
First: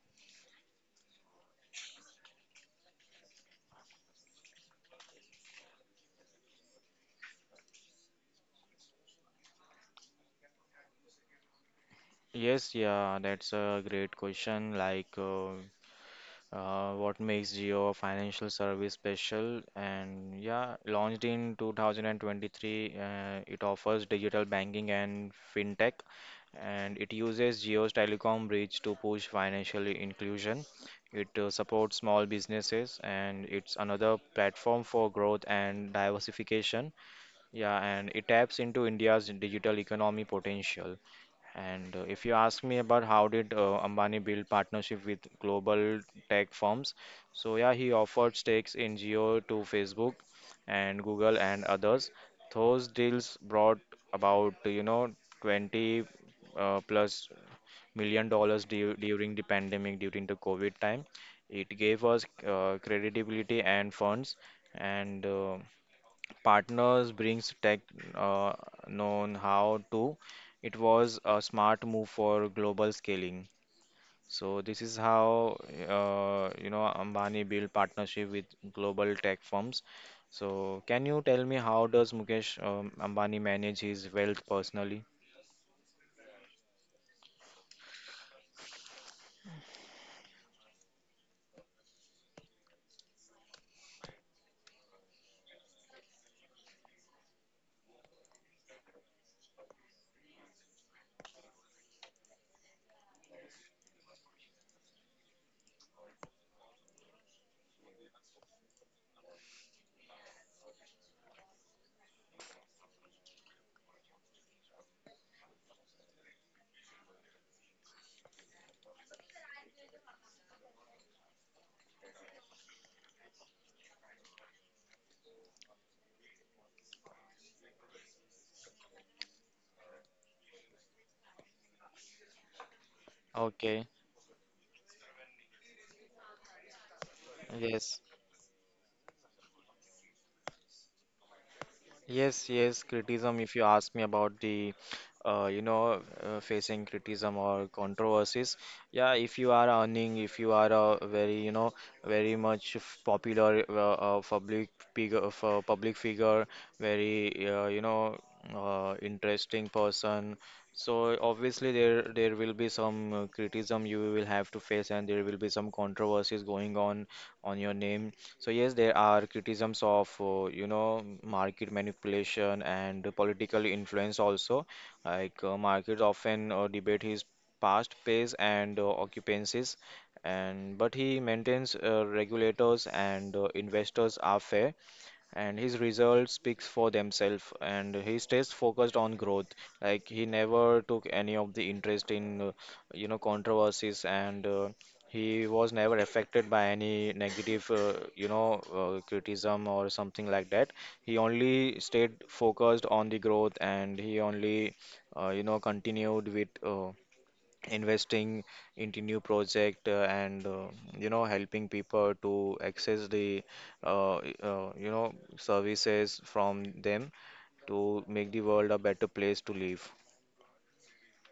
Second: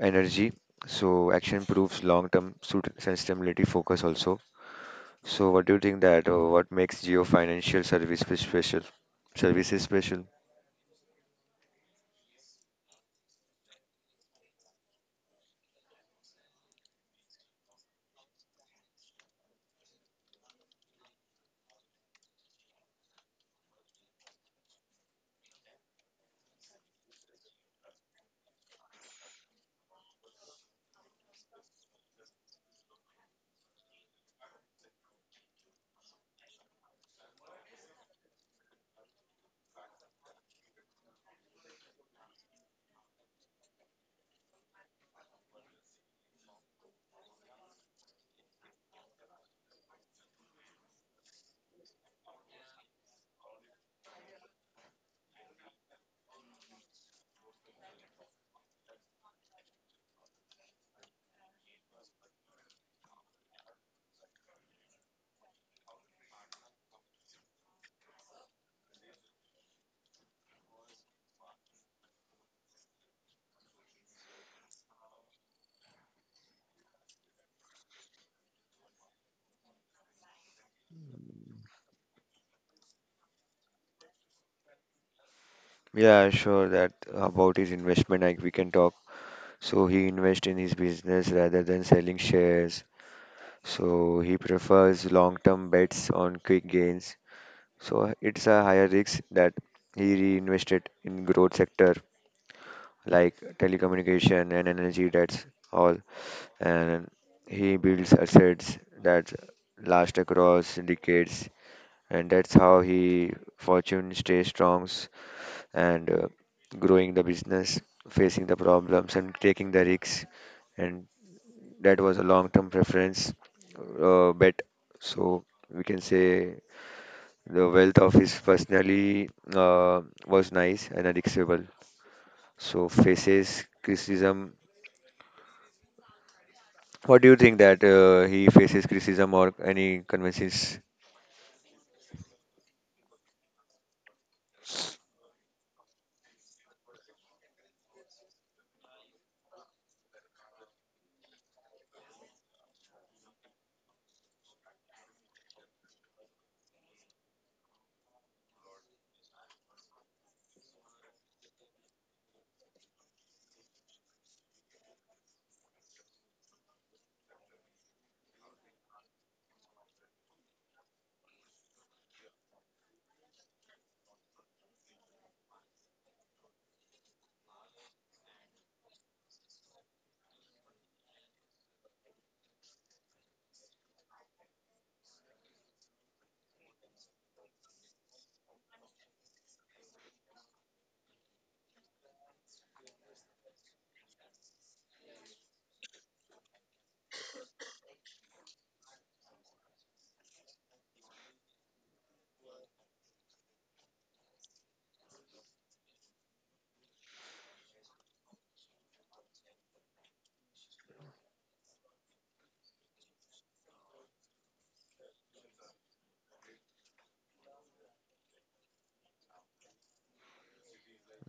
Speaker 2: energy. So action proves long-term sustainability focus also. So what do you think that what makes Geo Financial Services special? Services special?
Speaker 1: Yes, yeah, that's a great question. Like, what makes Jio a financial service special? And yeah, launched in 2023, it offers digital banking and fintech, and it uses Jio's telecom reach to push financial inclusion. It supports small businesses, and it's another platform for growth and diversification. Yeah, and it taps into India's digital economy potential. And if you ask me about how did Ambani build partnership with global tech firms, so yeah, he offered stakes in Geo to Facebook and Google and others. Those deals brought about, you know, 20 plus million dollars du during the pandemic, during the COVID time. It gave us credibility and funds, and partners brings tech uh, known how to. It was a smart move for global scaling. So this is how Ambani built partnership with global tech firms. So can you tell me how does Mukesh Ambani manage his wealth personally?
Speaker 2: Yeah, sure that about his investment like we can talk. So he invests in his business rather than selling shares. So he prefers long-term bets on quick gains. So it's a higher risk that he reinvested in growth sector like telecommunication and energy that's all and he builds assets that last across decades and that's how he fortune stay strong and growing the business facing the problems and taking the risks and that was a long term preference bet so we can say the wealth of his personally was nice and unacceptable so faces
Speaker 1: Okay,
Speaker 2: criticism. What do you think that
Speaker 1: yes.
Speaker 2: he faces criticism or any conventions?
Speaker 1: Yes, yes, criticism. If you ask me about facing criticism or controversies, yeah, if you are earning, if you are a very, you know, popular public figure, public figure, very, interesting person. So obviously there will be some criticism you will have to face, and there will be some controversies going on your name. So yes, there are criticisms of market manipulation and political influence also. Like markets often debate his past pays and occupancies, and but he maintains regulators and investors are fair, and his results speaks for themselves, and he stays focused on growth, like he never took any of the interest in controversies, and he was never affected by any negative criticism or something like that. He only stayed focused on the growth, and he only continued with investing into new project, and helping people to access the uh, uh, you know services from them, to make the world a better place to live.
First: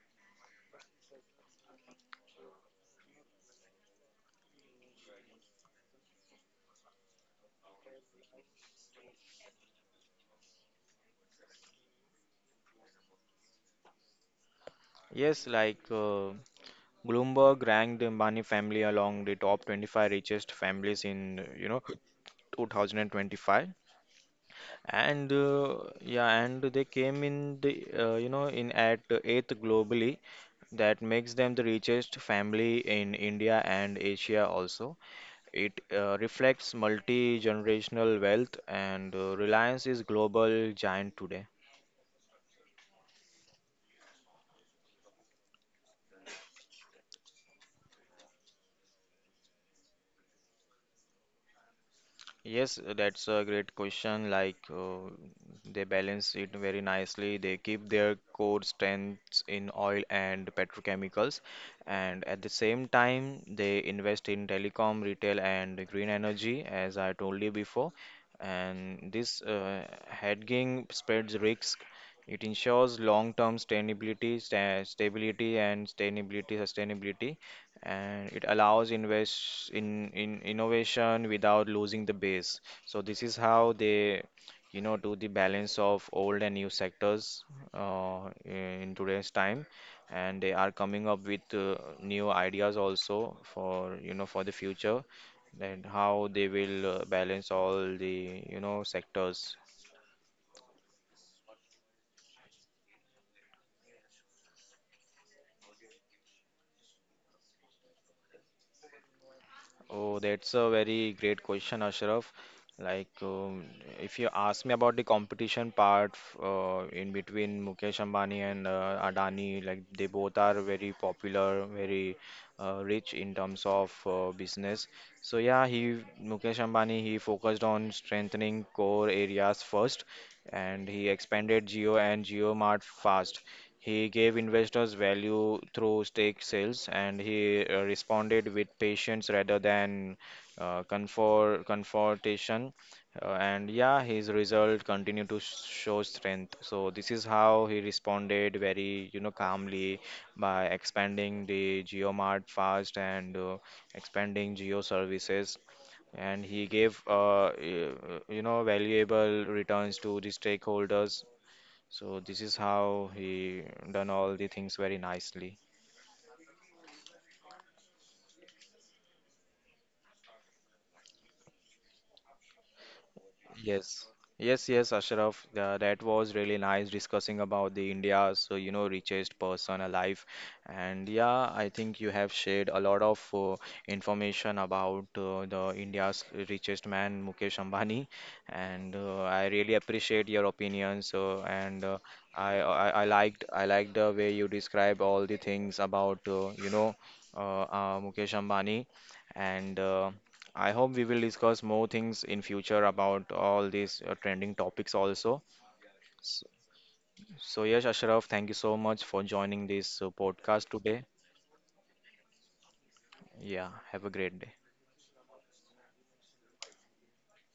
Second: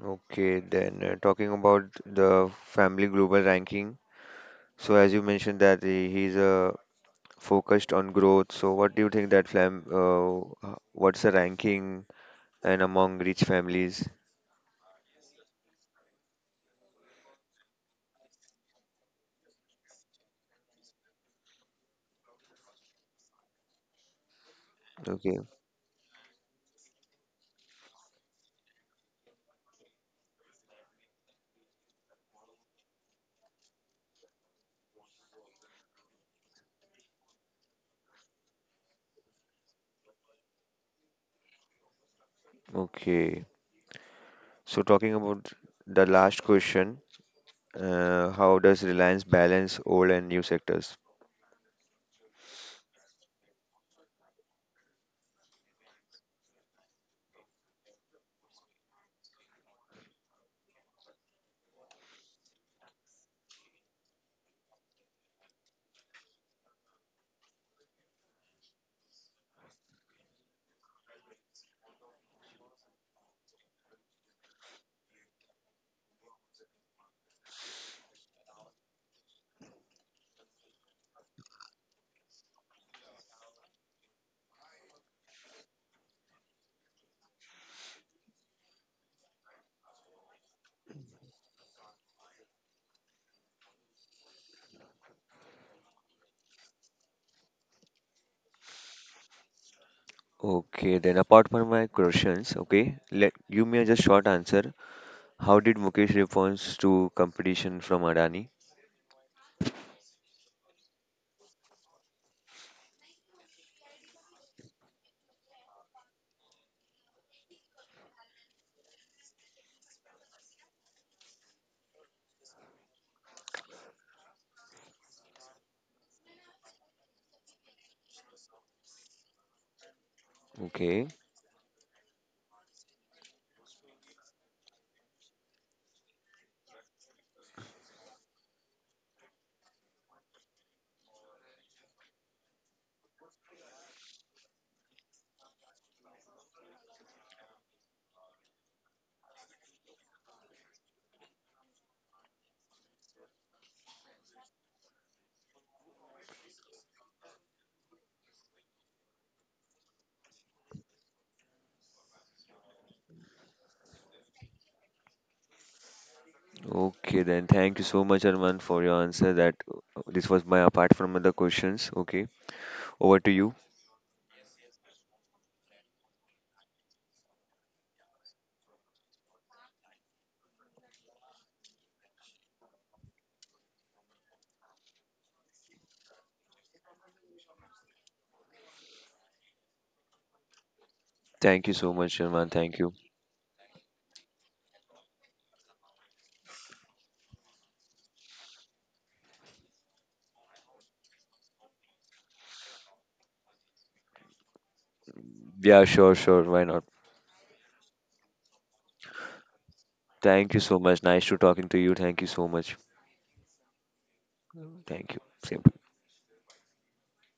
Speaker 2: Okay then talking about the family global ranking. So as you mentioned that he's focused on growth. So what do you think that h- what's the ranking and among rich families?
Speaker 1: Yes, like Bloomberg ranked the Ambani family along the top 25 richest families in, you know, 2025. And
Speaker 2: Okay,
Speaker 1: uh, yeah, and they came in the you know in at eighth globally. That makes them the richest family in India and Asia also. It reflects multi-generational wealth, and Reliance is global giant today.
Speaker 2: okay. So talking about the last question, how does Reliance balance old and new sectors?
Speaker 1: Yes, that's a great question. Like they balance it very nicely. They keep their core strengths in oil and petrochemicals, and at the same time, they invest in telecom, retail, and green energy, as I told you before. And this hedging spreads risk, it ensures long-term stability and sustainability, and it allows invest in innovation without losing the base. So this is how they, you know, do the balance of old and new sectors in today's time, and they are coming up with new ideas also for, you know, for the future, and how they will balance all the, you know, sectors.
Speaker 2: Okay, then apart from my questions, okay, let give me a just short answer. How did Mukesh responds to competition from Adani?
Speaker 1: Oh, that's a very great question, Ashraf. Like, if you ask me about the competition part in between Mukesh Ambani and Adani, like they both are very popular, very rich in terms of business. So yeah, he Mukesh Ambani he focused on strengthening core areas first, and
Speaker 2: Okay.
Speaker 1: he expanded Geo and Geo Mart fast. He gave investors value through stake sales, and he responded with patience rather than confrontation. And yeah, his result continued to show strength. So this is how he responded very, you know, calmly, by expanding the GeoMart fast, and expanding geo services. And he gave, valuable returns to the stakeholders. So this is how he done all the things very nicely.
Speaker 2: Okay, then thank you so much, Arman, for your answer. That this was my apart from other questions. Okay, over to you.
Speaker 1: Yes, yes, yes, Ashraf. That was really nice discussing about the India, so, richest person alive. And yeah, I think you have shared a lot of information about the India's richest man, Mukesh Ambani. And I really appreciate your opinions.
Speaker 2: Thank you
Speaker 1: And
Speaker 2: so much, Arman.
Speaker 1: I,
Speaker 2: Thank
Speaker 1: I
Speaker 2: you.
Speaker 1: I liked I liked the way you describe all the things about Mukesh Ambani. And I hope we will discuss more things in future about all these trending topics also.
Speaker 2: Yeah, sure, sure.
Speaker 1: So,
Speaker 2: Why not?
Speaker 1: so yes, Ashraf, thank you so much for joining this
Speaker 2: Thank you
Speaker 1: podcast
Speaker 2: so
Speaker 1: today.
Speaker 2: much. Nice to talking to you. Thank you so much.
Speaker 1: Yeah, have a great day.
Speaker 2: Thank you. Same.